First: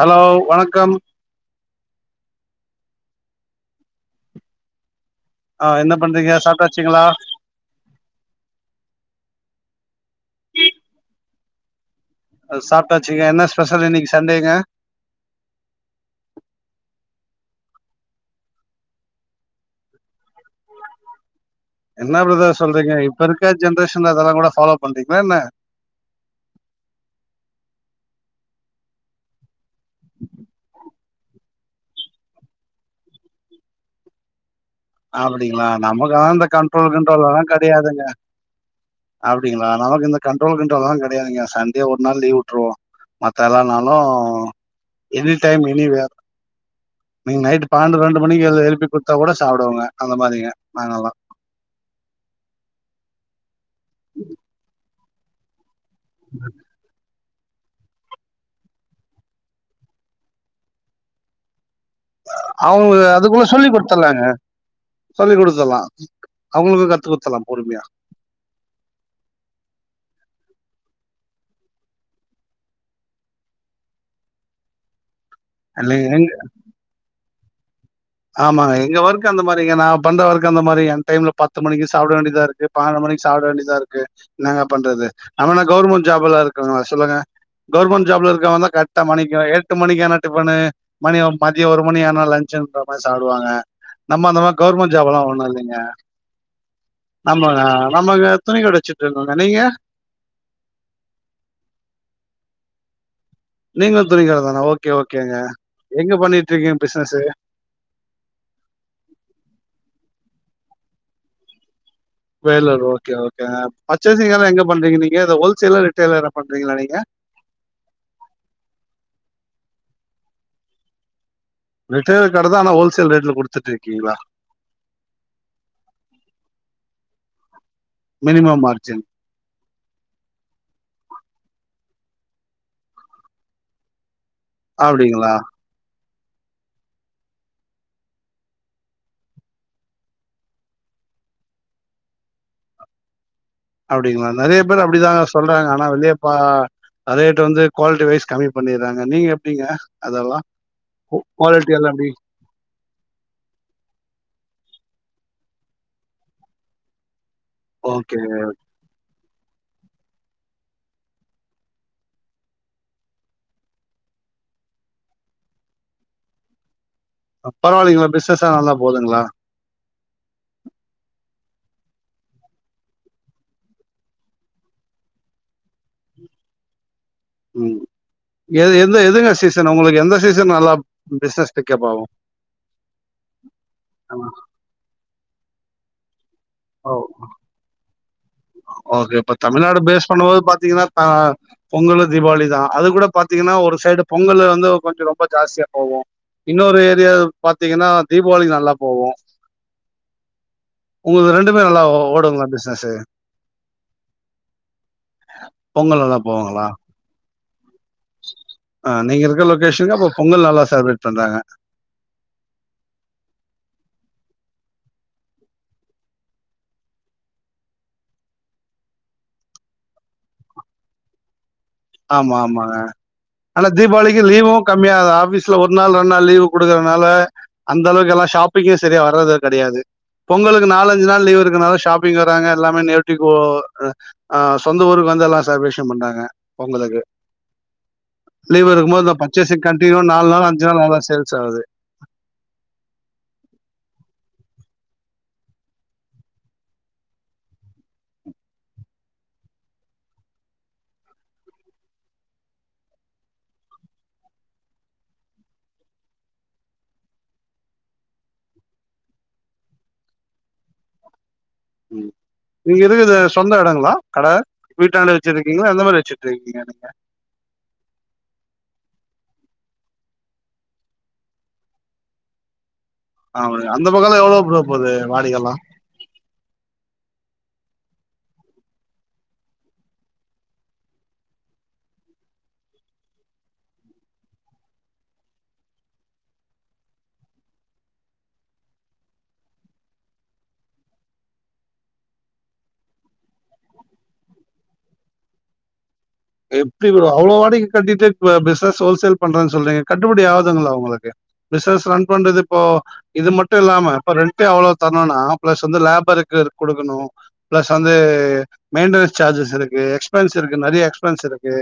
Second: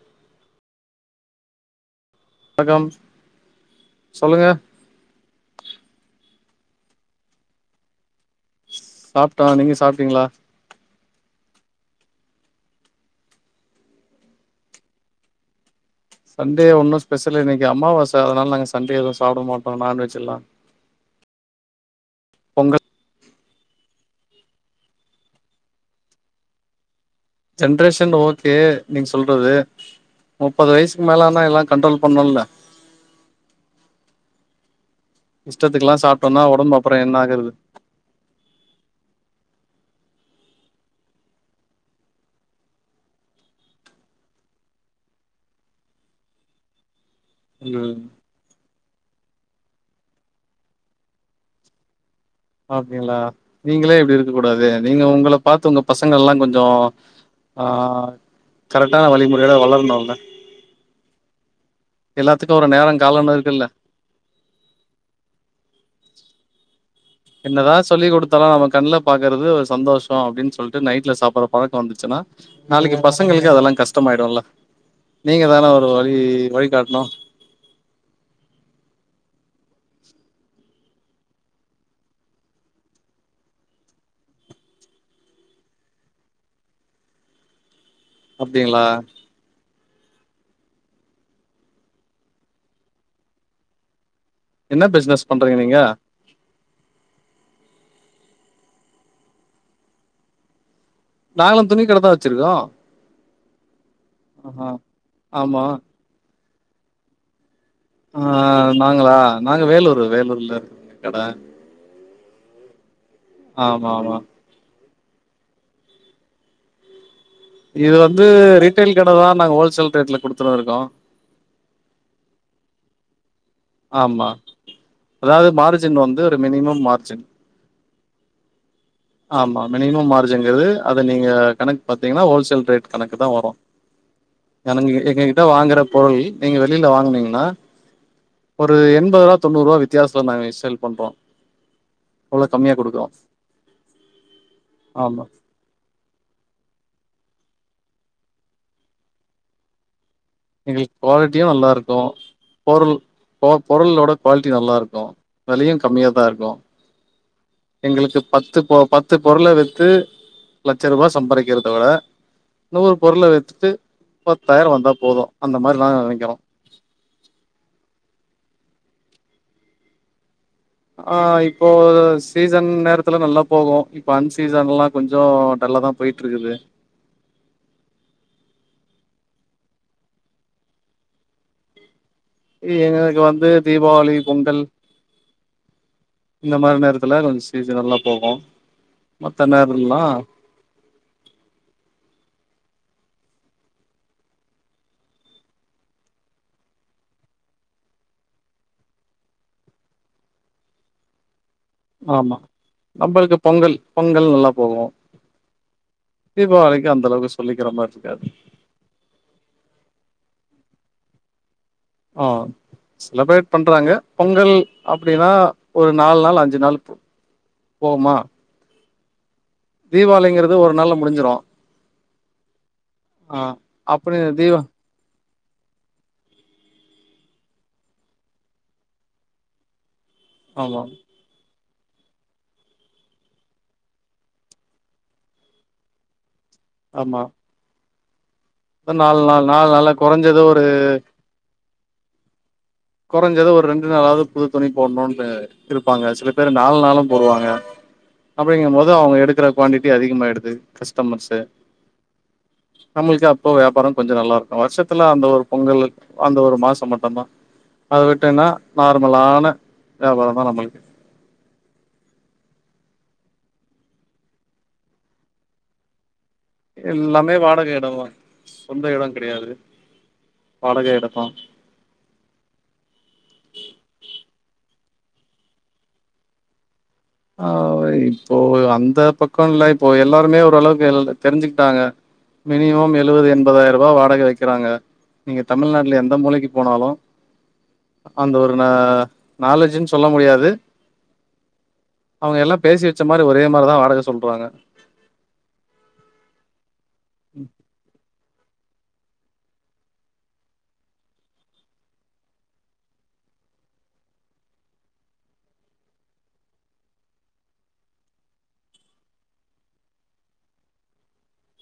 Hello வணக்கம் வணக்கம் சொல்லுங்க ஆ என்ன பண்றீங்க சாப்ட்டாச்சீங்களா சாப்ட்டோ நீங்க சாப்ட்டீங்ளா அது சாப்ட்டாச்சுங்க என்ன ஸ்பெஷல் இன்னைக்கு சண்டேங்க சண்டே ஒன்னும் ஸ்பெஷல் இல்ல இன்னைக்கு அம்மாவாசை அதனால நாங்க சண்டே எதுவும் சாப்ட மாட்டோ நான்வெஜ் எல்லா என்ன பிரதர் உங்க சொல்றீங்க இப்ப இருக்கா ஜென்ரேஷன்ல அதெல்லாம் கூட ஃபாலோ பண்றீங்களா என்ன ஜென்ரேஷன் ஓகே நீங்க சொல்றது முப்பது வயசுக்கு மேலன்னா எல்லாம் கண்ட்ரோல் பண்ணுல அப்டிங்களா இஷ்டத்துக்குல்லா நமக்குதான் சாப்ட்டோம்னா இந்த ஒடம்பு கண்ட்ரோல் அப்புறோ என்ன கிண்ட்ரோல்லா ஆகுறது கெடையாதுங்க அப்டிங்ளா நமக்கு இந்த கண்ட்ரோல் கிண்ட்ரோல்லா கெடையாதுங்க சண்டே ஒரு நாள் லீவ் விட்டுருவோ மத்த எல்லா நாளு எனி டைம் எனிவேர் நீங்க நைட் ம் பன்னென்டு ரெண்டு மணிக்கு எ எழுப்பி குடுத்தா கூட சாப்டுவோங்க அந்த மாரிங்க நாங்கெல்லாம் அப்டிங்களா நீங்களே இப்டி இருக்க கூடாது நீங்க உங்கள பார்த்து உங்க பசங்கல்லாம் கொஞ்சோ ஆ கரெக்டான வழிமுறையோட வளரணும்ல எல்லாத்துக்கு ஒரு நேரோ அவுங்க காலோன்னு அதுக்குள்ள இருக்குல்ல சொல்லி குடு த்தலாங்க சொல்லி குடுத்தறலாம் அவங்களுக்கு கத்து குடுத்துர்லா பொறுமையா என்னதான் சொல்லி குடுத் தலா அவ கண்ணல பாக்கறது ஒரு சந்தோஷோ அப்டின்னு சொல்லிட்டு நைட்ல சாப்பற பழக்கோ வந்துச்சுன்னா நாளைக்கு பசங்களுக்கு அதெல்லா கஷ்டமாய்டும்ல நீங்க தானே ஒரு இல்லைங்க வழி எங்க வழி காட்டணு ஆமாங்க எங்க ஒர்க் அந்த மாரிங்க நா பண்ற ஒர்க் அந்த மாரி என் டைம்ல பத்து மணிக்கு சாப்ட வேண்டியதா இருக்கு பன்னெண்டு மணிக்கு சாப்ட வேண்டியதா இருக்கு என்னங்க பண்றது ஆனா நா கவுவர்மெண்ட் ஜாப்ல்லயா இருக்க சொல்லுங்க கவர்மென்ட் ஜாப்ல இருக்கவ தா அப்டிங்களா கரெக்டா மணி எ எட்டு மணிக்கனா டிபனு மணி மதியோ ஒரு மணி ஆனா லன்ஞ்ச் சாப்டுவாங்க நம்ம அந்த மாரி என்ன கவுவர்மெண்ட் ஜாப்ல்லா பிசினஸ் ஒண்ணு பண்றீங்க இல்லைங்க நீங்க நம்ம நம்ம துணி கட வெச்சிட்டு இருந்தோங்க நீங்க நாங்களு துணி கட தா வெச்சிருக்கோ நீங்களு துணிக்கட தானா ஓகே ஓகேங்க ஆமா எங்க பண்ணிட்டு இருக்கீங்க பிசினஸ்ஸு ஆ நாங்களா நாங்க வேலூர் வேலூர்ல துணி கட வேலூர் ஓகே ஓகே ஆமா ஆமா பர்ச்சேசிங் எல்லா எங்க பண்றீங்க நீங்க இத ஹோல்சேலர் ரிட்டெலரா பண்றீங்களா நீங்க இது வந்து ரீட்டெய்ல் கட தா நாங்க ஹோல்சேல் ரேட்ல குடுத்துன்னு இருக்கோ ரிட்டெல் கட தா அனா ஹோல்சேல் ரேட்ல குடு ஆமா அதாவது மார்ஜின் வந்து ஒரு மினிமம் மார்ஜின் மினிமம் மார்ஜின் ஆமா மினிமம் மார்ஜின்ங்கறது அத நீங்க கணக்கு பாத்தீங்கன்னா ஹோல்சேல் ரேட் கணக்கு தா வரு எங்க எங்க அப்டிங்களா கிட்ட வாங்குற பொருள் நீங்க வெளியில வாங்கனீங்கன்னா ஒரு எண்பது ரூபா தொண்ணுறு ரூபா வித்யாசத்துல நாங்க சேல் பண்றோ அவ்ளோ கம்மியா குடுக்குறோ அப்டிங்களா நறைய பேரு ஆமா அப்டிதாங்க சொல்றாங்க ஆனா வெளியப்பா பழைய ரேட்டு வந்து குவாலிட்டி வைஸ் கம்மி பண்ணறாங்க நீங்க எப்டிங்க அதெல்லா எங்களுக்கு குவாலிட்டியோ நல்லா குவாலிட்டி எல்லா இருக்கோ எப்டி பொருள் பொருளோட குவாலிட்டி நல்லா இருக்கோ விலையோ கம்மியாக தா இருக்கோ ஓகே எங்களுக்கு பத்து போ ப த்து பொருள வித்து லட்சோ ரூபா சம்பாரிக்கறத விட நூரு பொருள வித்துட்டு பத்தாயிரோ வந்தா போது அந்த மாரி தாங்க நினைக்குறோ அப் பரவாயில்லைங்களா பிஸ்னஸ்ல்லா நல்லா போதுங்களா அ இப்போ சீசன் நேரத்துல நல்லா போகு இப்போ அன் சீசன்லா கொஞ்சோ டல்லாதா பொய்ட்ருக்குது ம் எத் எந்த எதுங்க சீசன் உங்ளுக்கு எந்த சீசன் நல்லா பிஸ்னஸ் பிக்கப் ஆவு இ எங்களுக்கு வந்து தீபாவளி பொங்கல் இந்த மாரி ஓ நேரத்துல கொஞ்சோ சீசன் நல்லா போகு ஓகே இப்ப மத்த தமிழ்நாடு நேரல்லா பேஸ் பண்ணபோது பாத்தீங்கன்னா தா பொங்கலு தீபாவளி தா அது கூட பாத்தீங்கன்னா ஒரு சைடு பொங்கல்லு வந்து கொஞ்சோ ரொம்ப ஜாஸ்தியா போவு இன்னொரு ஏரியா பாத்தீங்கன்னா தீபாவளி நல்லா போவு உங்ளுக்கு ரெண்டுமே நல்லா ஆமா ஓடுங்ளா பிஸ்னஸு நம்பளுக்கு பொங்கல் பொங்கல் நல்லா போகு பொங்கல் நல்லா போவாங்களா? தீபாவளிக்கு அந் அளவுக்கு சொல்லிக்கற மார்ருக்காது அ நீங்க இருக்க லொக்கேஷ்னுக்கு அப்ப பொங்கல் நல்லா செலப்ரேட் பண்றாங்க அ செலப்ரேட் பண்றாங்க பொங்கல் அப்டினா ஒரு நால் நாள் அஞ்சு நாள் போமா தீபாவளிங்கிறது ஒரு நாள்ள முடிஞ்சிரு ஆமா ஆமாங்க ஆ ஆனா அப்படி தீபாவளிக்கு லீவு தீபா கம் ம்யாதா ஆபீஸ்ல ஒர் நாள் ரெண்டு நாள் லீவு குடுக்குறனால அந் அளவுக்கு எல்லா ஷாப்பிங்கு சரியா வரது கடையாது பொங்கலுக்கு ஆமா நாலஞ்சி நாள் லீவ் இருக்கனால ஷாப் பிங்குறாங்க எல்லாமே நேரட்டிகோ அ சொந்த ஊருக்கு வந்து எல்லா சேப்ரேஷ்ன் பண்றாங்க ஒங்களுக்கு ஆமா லீவ் இருக்கும்போது இந்த நாலு நாள் பர்ச்சேசிங் நாலு நாளா கண்டியூவ நால் கொறஞ்சது நாள் ஒரு அஞ்சு நாள் நல்லா சேல் சாவுது கொறஞ்சது ஒரு ரெண்டு நாளாவ்து புது துணி போட்ணுன்னு இருப்பாங்க சில பேரு நால் நாளு போடுவாங்க அப்டிங்கம்போது அவுங்க எடுக்குற குவான்டிட்டி அதிகமாயிடுது கஸ்ட்டமர்ஸு நம்முளுக்கு அப்ப வியாபார கொஞ்ச நல்லாருக்கு வர்ஷத்துல அந்த ஒரு பொங்கலு அந்த ஒரு மாச மட்டுந்தா அத விட்டேனா நார்மலான வியாபாரந்தா நம்மள்க் ம் நீங்க இருக்குது சொந்த எடங்களா கட வீட்டாண்ட வெச்சிருக்கீங்ளா எந்த மாரி வெச்சுட் ருக்கீங்க எல்லாமே வாடக எடோந்தா சொந்த எடோ கெடையாது வாடக எடோந்தா ஆமாடி அந்த பக்கோலா எவ்ளோ ப்ரோ போது வாடிகெல்லா அ இப்போ அந்த பக்கோஇல்ல இப்போ எல்லாருமே ஓரளவுக்கு தெரிஞ்சுக்ட்டாங்க மினிமம் எழுவது எண்பதாயருபா வாடக வக்கிறாங்க நீங்க தமிழ்நாட்ல எந்த மூலக்கி போனாலு அந்த ஒரு ந நாலேஜின் சொல்ல முடியாது அவுங்க எல்லா பேசி வெச்ச மாரி ஒரே மாரிதா வாடக சொல்றாங்க எப்டி ப்ரோ அவ்ளோ வாடிகி கட்டிட்டு இப்ப பிஸ்னஸ் ஓல்சேல் பண்றன் சொல்றீங்க கட்டுப்படி ஆவுதுங்லா உங்களுக்கு பிஸுனஸ் ரன் பண்றது இப்போ இது மட்டு இல்லாம இப்ப ரெண்ட்டே அவ்ளோ தர்ணுன்னா ப்ளஸ் வந்து லேபருக்கு குடுக்குணு ப்ளஸ் வந்து மெயின்டனஸ் சார்ஜஸ் இருக்கு எக்ஸ்பென்ஸ் இருக்கு நெறிய ஃப்ரெண்ட்ஸ் இருக்கு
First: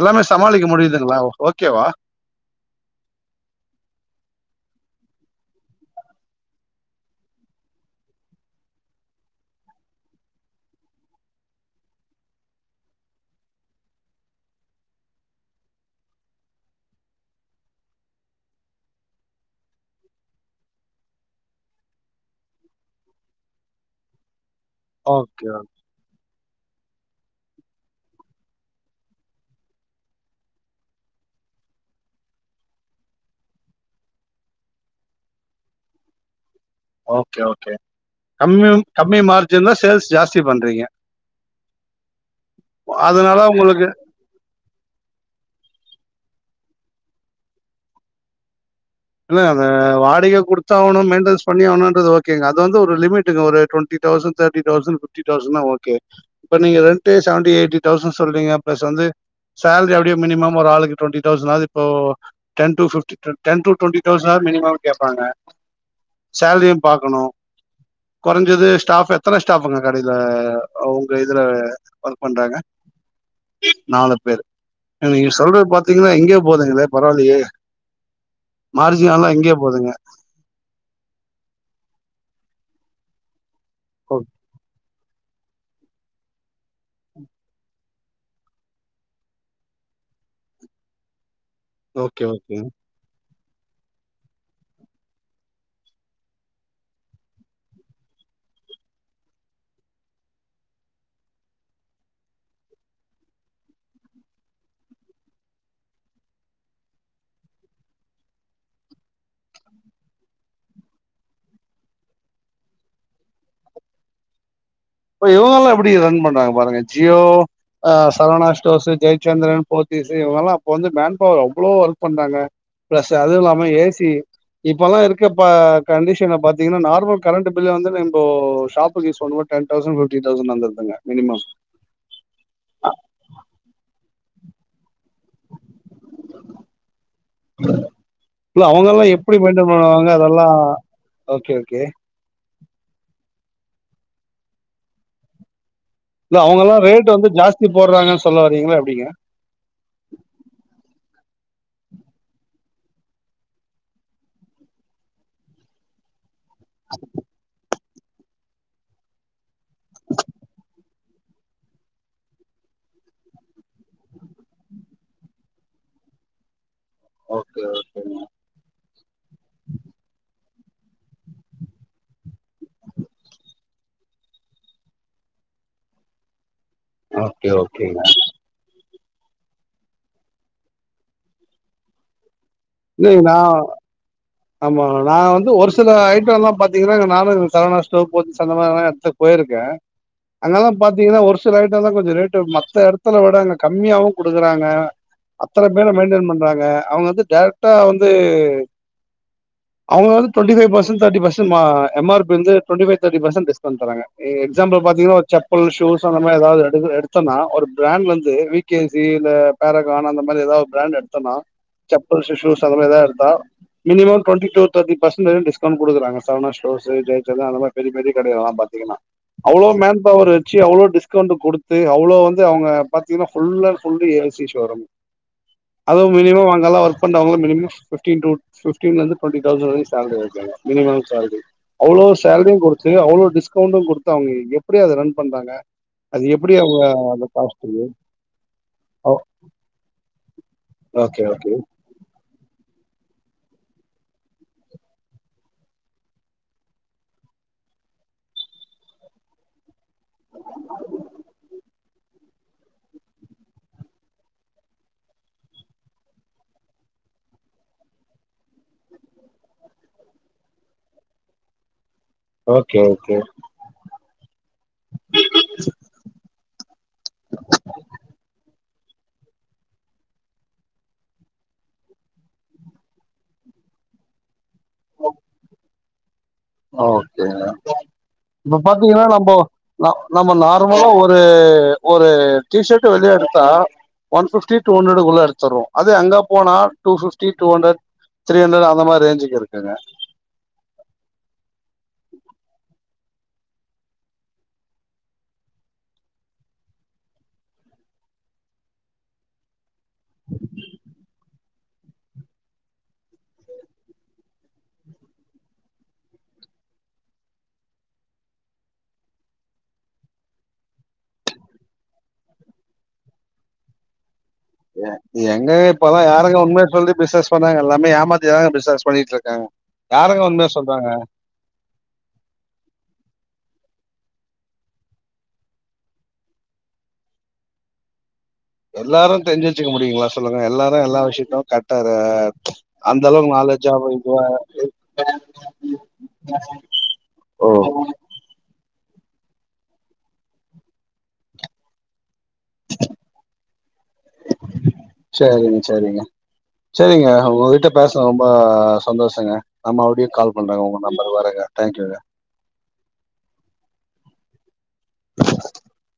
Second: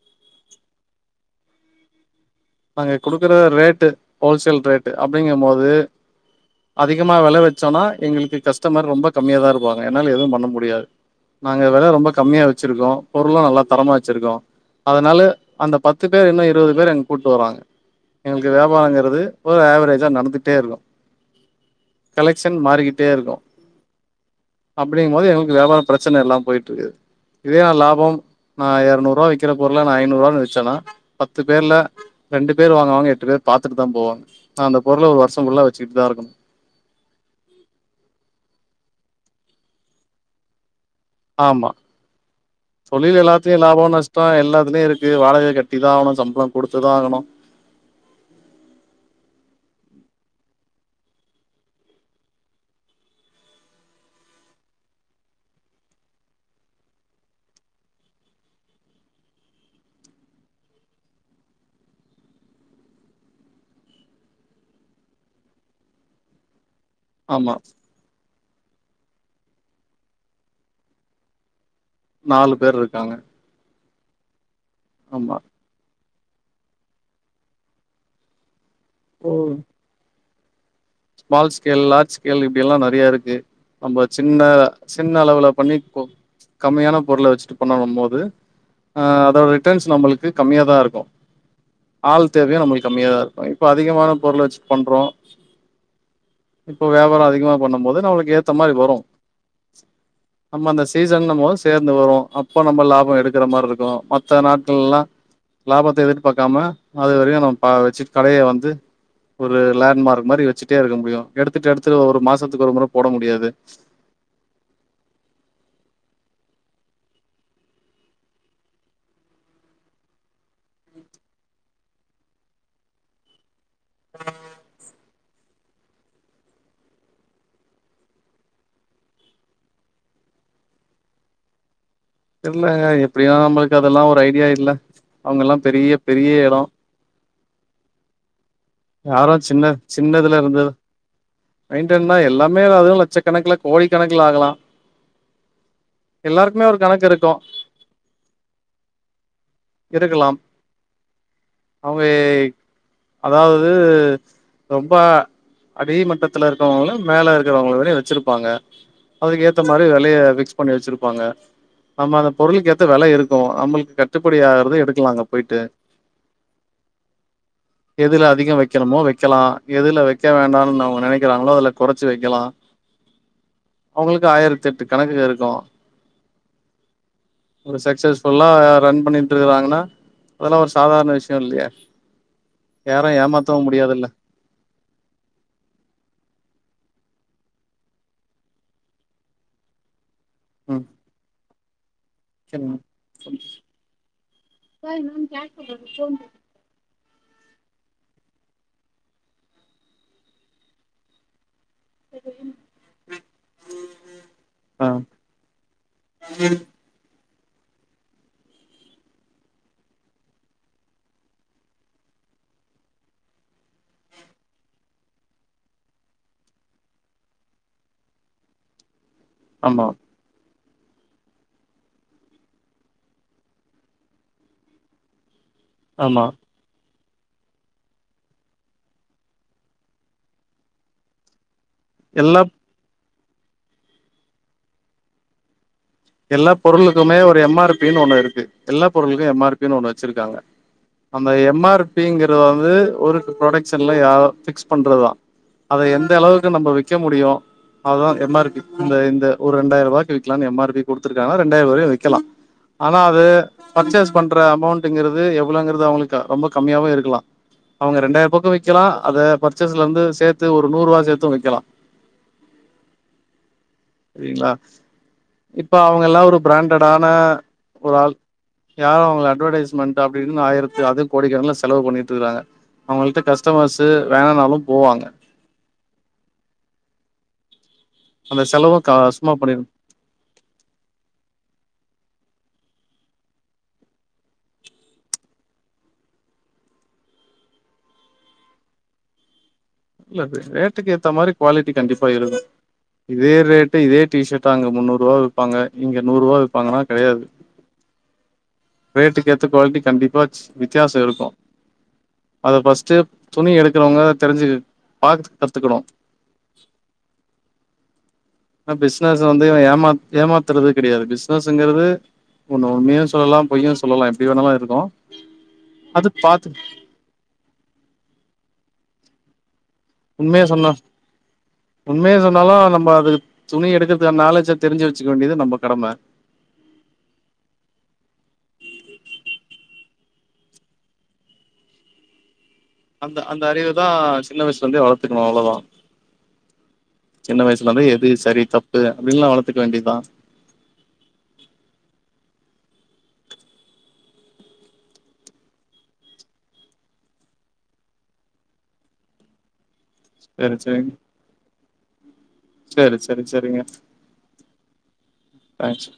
எல்லாமே சமாளிக்க முடியுதுங்ளா ஓகேவா அங்க குடுக்குற ரேட்டு ஹோல்சேல் ரேட்டு அப்டிங்கம்போது அதிகமா வெல வச்சோனா எங்களுக்கு கஸ்ட்டமர் ரொம்ப கம்மியாதா இருப்பாங்க என்னால எது பண்ண முடியாது நாங்க வெல ரொம்ப கம்மியா வச்சிருக்கோ பொருளு நல்ல தரமா வெச்சிருக்கோ அதனால அந்த பத்து பேர் இன்னு இருவது பேர் எங் கூட்டு வராங்க எங்களுக்கு வியாபாரங்கிறது ஒரு ஏவரேஜா நடந்துகிட்டே இருக்கு கலெக்ஷன் மாரிகிட்டே இருக்கு அப்படிங்க போது ஓகே எங்களுக்கு வியாபாரோ பிரச்சன எல்லா போயிட்ருக்கு இதே எ லாபம் நா எரநூறுவா விக்கிற பொருள நா ஐநூறுவானு வெச்சன்னா பத்து பேர்ல ரெண்டு பேர் வாங்குவாங்க எட்டு பேர் பாத்துட்டு தா போவாங்க நா அந்த பொருள ஒரு வருஷம் ஃபுல்லா வெச்சுட்டு தா இருக்கணு ஓகே ஓகே கம்யான கம்மி மார்ஜின் தா சேல்ஸ் ஜாஸ்தி பண்றீங்க ஆமா தொழில் அதனால எல்லாத்திலியு லாபோ உங்களுக்கு நஷ் டோ எல்லாத்துலியு இருக்கு வாடகை கட்டிதா ஆகணு சம்பள குடுத்து தா ஆகணு இல்ல அந்த வாடகை குடுத்தாவ்ணு மெயின்டனன்ஸ் பண்ணி ஆவுணுன்றது ஓகேங்க அது வந்து ஒரு லிமிட்டுங்க ஒரு டுவண் டி தௌசண்ட தேட்டி தௌசண்ட் ஃபிஃப்டி தௌசண்னா ஓகே இப்ப நீங்க ரெண்டடே செவன்டி எயிட்டி தௌசண்ஸ் சொல்றீங்க பிளஸ் வந்து சேல்ரி அப்டியே மினிமம் ஒரு ஆளுக்கு டுவெண்ட்டி தௌசண்ணாது இப்போ டென் டு ஃபிஃப்டி டுன் டென் டு டுவென்ட்டி தௌசண்னாது மினிமம் கேப்பாங்க சேல்ரியு பாக்கணு ஆமா கொறஞ்சது ஸ்டாப் எத்தன ஸ்டாப்புங்க கடையில உங்க இதுல ஒர்க் நாலு பண்றாங்க பேர் இருக்காங்க நாலு பேர் நீங்க ஆமா சொல்றது பாத் திங்ன்னா எங்யோ போதுங்களே பரவால்லியே மார்ஜின் எல்லா ஓ எங்யோ போதுங்க ஸ்மால் ஸ்கேல் லார்ஜ் ஸ்கேல் இப்படியெல்லா நெறையா இருக்கு நம்ம ஓ சின்ன சின்ன அளவுல பண்ணி கம்மியான பொருள வெச்சுட்டு பண்ணாம் போது ஆ அதோட ரிட்டர்ன்ஸ் நம்மளுக்கு கம்மியா தா இருக்கு ஓகே ஆள் ஓகே தேவையு நம்மளுக்கு கம்மியாதா இருக்கு இப்போ அதிகமான பொருள வெச்சுட்டு பண்றோ இப்போ வியாபாரோ அதிகமா பண்ணும் போது நம்மளுக்கு ஏத்த மாரி வரு நம்ம அந்த சீசன்ங்கம் போது சேந்து வரு அப்ப நம்ம லாபோ எடுக்கிற மார்ருக்கு மத்த நாட்கள்லா லாபத்த எதிர்பார்க்காம அது வரைக்கு நம்ம ப வெச்சு கடைய வந்து ஒரு லேண்ட்மார்க் மாரி வெச்சுட்டே இருக்க முடியு எடுத்துட்டு எடுத்து ஒரு மாசத்துக்கு ஒரு முற போட முடியாது இப்ப இவுங்கல்லா எப்டி ரன் பண்றாங்க பாருங்க ஜியோ ஆ சரவணா ஸ்டோஸ் ஜெயச்சந்திரன் போத்திஸு இவங்கெல்லா அப்ப வந்து மேன் பவர் அவ்ளோ ஒர்க் பண்றாங்க பிளஸ் அதுவு இல்லாம ஏ சி இப்பல்லா இருக்கப்ப கன்டிஷன பாத்தீங்கன்னா நார்மல் கரண்ட் பில்ல வந்து நம்போ ஷாப்புக்கு யூஸ் பண்ணும்போத் டென் தௌசண் ஃபிஃப்டி தொசன் வந்துருதுங்க மினிமம் இல்லங்க எப்டியா நம்மளுக்கு அதெல்லா ஒரு ஐடியா இல்ல அவுங்கல்லா பெரிய பெரிய எடோ இல்ல அவுங்கல்லா யாரு எப்டி சின்ன மெயின்டென் பண்ணுவாங்க அதெல்லா ஓகே ஓகே அண்ணா எல்லாமே [unintelligible] லட்சக்கணக்ல கோடி கணக்ல ஆகலா இல்ல எல்லாருக்குமே அவுங்கல்லா ஒரு கணக்கு ரேட் வந்து இருக்கு ஜாஸ்தி போட்றாங்கன் சொல்ல வரீங்ளா எப்டிங்க இருக்கலாம் அவுங்க ஏ அதாவ்து ரொம்ப அடிமட்டத்தில இருக்கிறவங்ளு மேல இருக்கிறவங்கள அப்டியே வெச்சிரு ப்பாங்க அதுக்கு ஏத்த மாரி வெலய ஃபிக்ஸ் பண்ணி வெச்சிருப்பாங்க நம்ம அந்த பொருளுக்கேத்த வெல இருக்கு நம்மள்க் கட்டுப்படி ஆகிறது எடுக்கலா அங்க போய்ட்டு ஓகே எதுல அதிக வெக்கணுமோ வெக்கலா எதில வெக்க வேண்டானு அவுங்க நெனைக்கிறாங்ளோ அதில கொறச்சி வைக்கலா அவுங்களுக்கு ஆயிரத்தெட்டு கணக்குக இருக்கு ஓகே ஒரு ஓகேங்க சக்சஸ் ஃபுல்லா ரன் பண்ணிட்டு இருக்கறாங்கன்னா அதெல்லா ஒரு சாதாரண விஷயோ இல்லையே யாரையு இல்லைங்க நா ஏமாத்தவு முடியாதில்ல ஆமா நா வந்து ஒரு சில ஐட்டோல்லா பாத்தீங்கன்னா நானு சரவணா ஸ்டோ் போத்ஸ் அந்த மாரல்லா எட்த்து போயினு இருக்கே அங்கதா ம் பாத்தீங்கன்னா ஒரு சில ஐட்டம் தா கொஞ்ச ரேட்டு மத்த எடத்துல விட சரிங்க அங்க கம்மியாவு குடுக்குறாங்க அத்தன பேரு மெயின்டென் பண்றாங்க அவங்க வந்து டைரக்ட்டா வந்து அவங்க வந்து twenty five percent thirty five percent வாங்குவாங்ங எம் ஆர் பி வந்து twenty five thirty percent discount தராங்க நீங்க எக்ஸாம்பிள்க்கு ஆ பாத்தீங்னா ஒரு செப் பல் சூஸ் அந்த மாதிரி ஏதாவது எடுத்தோன்னா ஒரு பிராண்ட்லருந்து வி கே சியில பேரகான் அந்த மாரி ஏதாவது பிராண்ட் எடுத்தோன்னா செப்பள்ஸ் சூஸ் அந்த மாதிரி ஏதாவது எடுத்தா minimum twenty to thirty percent discount குடுக்குறாங்க அந்த மாரி சரவணா ஸ்டோர்ஸ் ஜெய்சந்தரன் அந்த மாரி பெரிய பெரிய கடைல எல்லா பாத்தீங்கன்னா அவ்ளோ ஆமா மேன் பவரு வெச்சி அவ்ளோ டிஸ்கவுண்ட் குடுத்து அவ்ளோ வந்து அவங்க பாத்தீங்கன்னா full and full AC showroom அதுவும் ஆமா மினிமம் அங்கெல்லா ஒர்க் பண்றவங்கல்லா மினிமம் பிப்டின் டூ பிப்டின்லருந்து டுவென்டி தவ்சண்ட் வரையு சேல்ரி வாங்கிவாங்க மினிமம் சேல்ரி அவ்ளோ எல்லா சேல்ரியு குடுத் து அவ்ளோ டிஸ்கவுண்டு குடுத்து அவங்க எப்டி அத ரன் பண்றாங்க அது எல்லா எப்டி அவங்க பொருளுக்குமே அந்த ஒரு எம் ஆர் காஸ்ட்டு பினு ஒன்னு இருக்கு எல்லா பொருளுக்குமே எம் ஆர் பினு ஒன்னு வெச்சிருக்காங்க ஓகே அந்த ஓகே எம் ஆர் பிங்கறது வந்து ஒரு ப்ரொடக்ஷன்ல யா பிக்ஸ் பண்றதா அத எந்த அளவுக்கு நம்ம விக்க முடியு அதுதா எம் ஆர் பி இந்த இந்த ஒரு ரெண்டாயிர ரூபாய்க் கு விக்கலான்னு எம் ஆர் பி குடுத்துருக்காங்கனா ரெண்டாயிரா வரையு விக்கலா ஆனா அது பர்ச்சேஸ் பண்ற அமௌண்ட்ங்கிறது எவ்ளோங்கிறது அவங்களுக்கு ரொம்ப கம்மியாவு இருக்கலா அவங்க ரெண்டாயிர ருபக்கு விக்கலா அத பர்ச்சேஸ்ல இருந்து சேத்து ஒரு நூறு ரூபா சேர்த்து விக்கலா ஓகே ஓகே சரிங்களா இப்ப அவங்க எல்லா ஒரு பிராண்டடான ஒரு ஆள் யாரு அவங்க அட்வர்டைஸ்மெண்ட் அப்டின்னு ஆயிரத்து அதிக கோடிக்கணல செலவு பண்ணிட்டு இருக்கறாங்க அவங்கள்ட்ட கஸ்டமர்ஸ்சு வேனானாலு போவாங்க ஓகேங்க அந்த இப்ப செலவு பாத்தீங்கன்னா சும்மா நம்போ பண்ணிரு ந நம்ம நார்மலா ஒரு ஒரு டீஷர்ட் வெளியே எடுத்தா ஒன் ப்பிப்டி டூஹண்ட்ரடக்குள்ள எடுத்துருவோ அதே அங்க போனா two fifty to hundred three hundred அத மாரி ரேஞ்சுக்கு இருக்குங்க இல்ல அது ரேட்டுக்கு ஏத்த மாரி குவாலிட்டி கண்டிப்பா இருக் இதே ரேட்டு இதே டீஷர்ட அங்க முன்னு ருபாவா விப்பாங்க இங்க நூறுரூவா விப்பாங்கன்னா கெடயாது ரேட்டுக்கு ஏத்த குவாலிட்டி கண்டிப்பா வித்தியாசோ இருக்கோ அத ஃபர்ஸ்ட்டு துணி எடுக்கறவங்க தெரிஞ்சி பாத்து கத்துக்கணு ஆ பிசினஸ் வந்து இவ ஏமாத்துறது கிடையாது பிசினஸ்ங்கிறது ஒன்னு உண்மயு சொல்லா பொய்யு சொல்லலா எப்டியு வேணாலு இருக்கு யெ யெங்கங்க இப்பலா அது யாருங்க பாத்து உண்மய சொல்லி பிஸ்னஸ் பண்ணாரங்கா எல்லாமே ஏமாத்திதாங்க பிசினஸ் பண்ணிட்டு ருக்காங்க உண்மயா சொன்னா உண்மயே சொன்னாலு நம்ம அது துணி எடுக்கறதுக்கான நாலேஜ தெரிஞ்சு வெச்சுக்க வேண்டியது நம்ம கடம எல்லாரு தெரிஞ்சு வெச்சுக்க முடியுங்களா சொல்லுங்க எல்லாரு எல்லா விஷயத்து கர்ட்டா இருக்காங்க அந்த அந்த அறிவ தா சின்ன வயசுல இருந்தே வளத்துக்கணு அவ்ளோதா சின்ன ஓ வயசுல இருந்த எது தப்பு அப்டின்னுல்லா வளத்துக்க வேண்டிதா செரிங்க செரிங்க செரிங்க உங்ககிட்ட பேசன ரொம்ப சந்தோஷங்க நா மருப்டியு கால் சரி பண்றாங்க உங்க நம்பர் வரங்க தேங்க்யூங்க செரி செரி சரிங்க தேங்க்ஸ்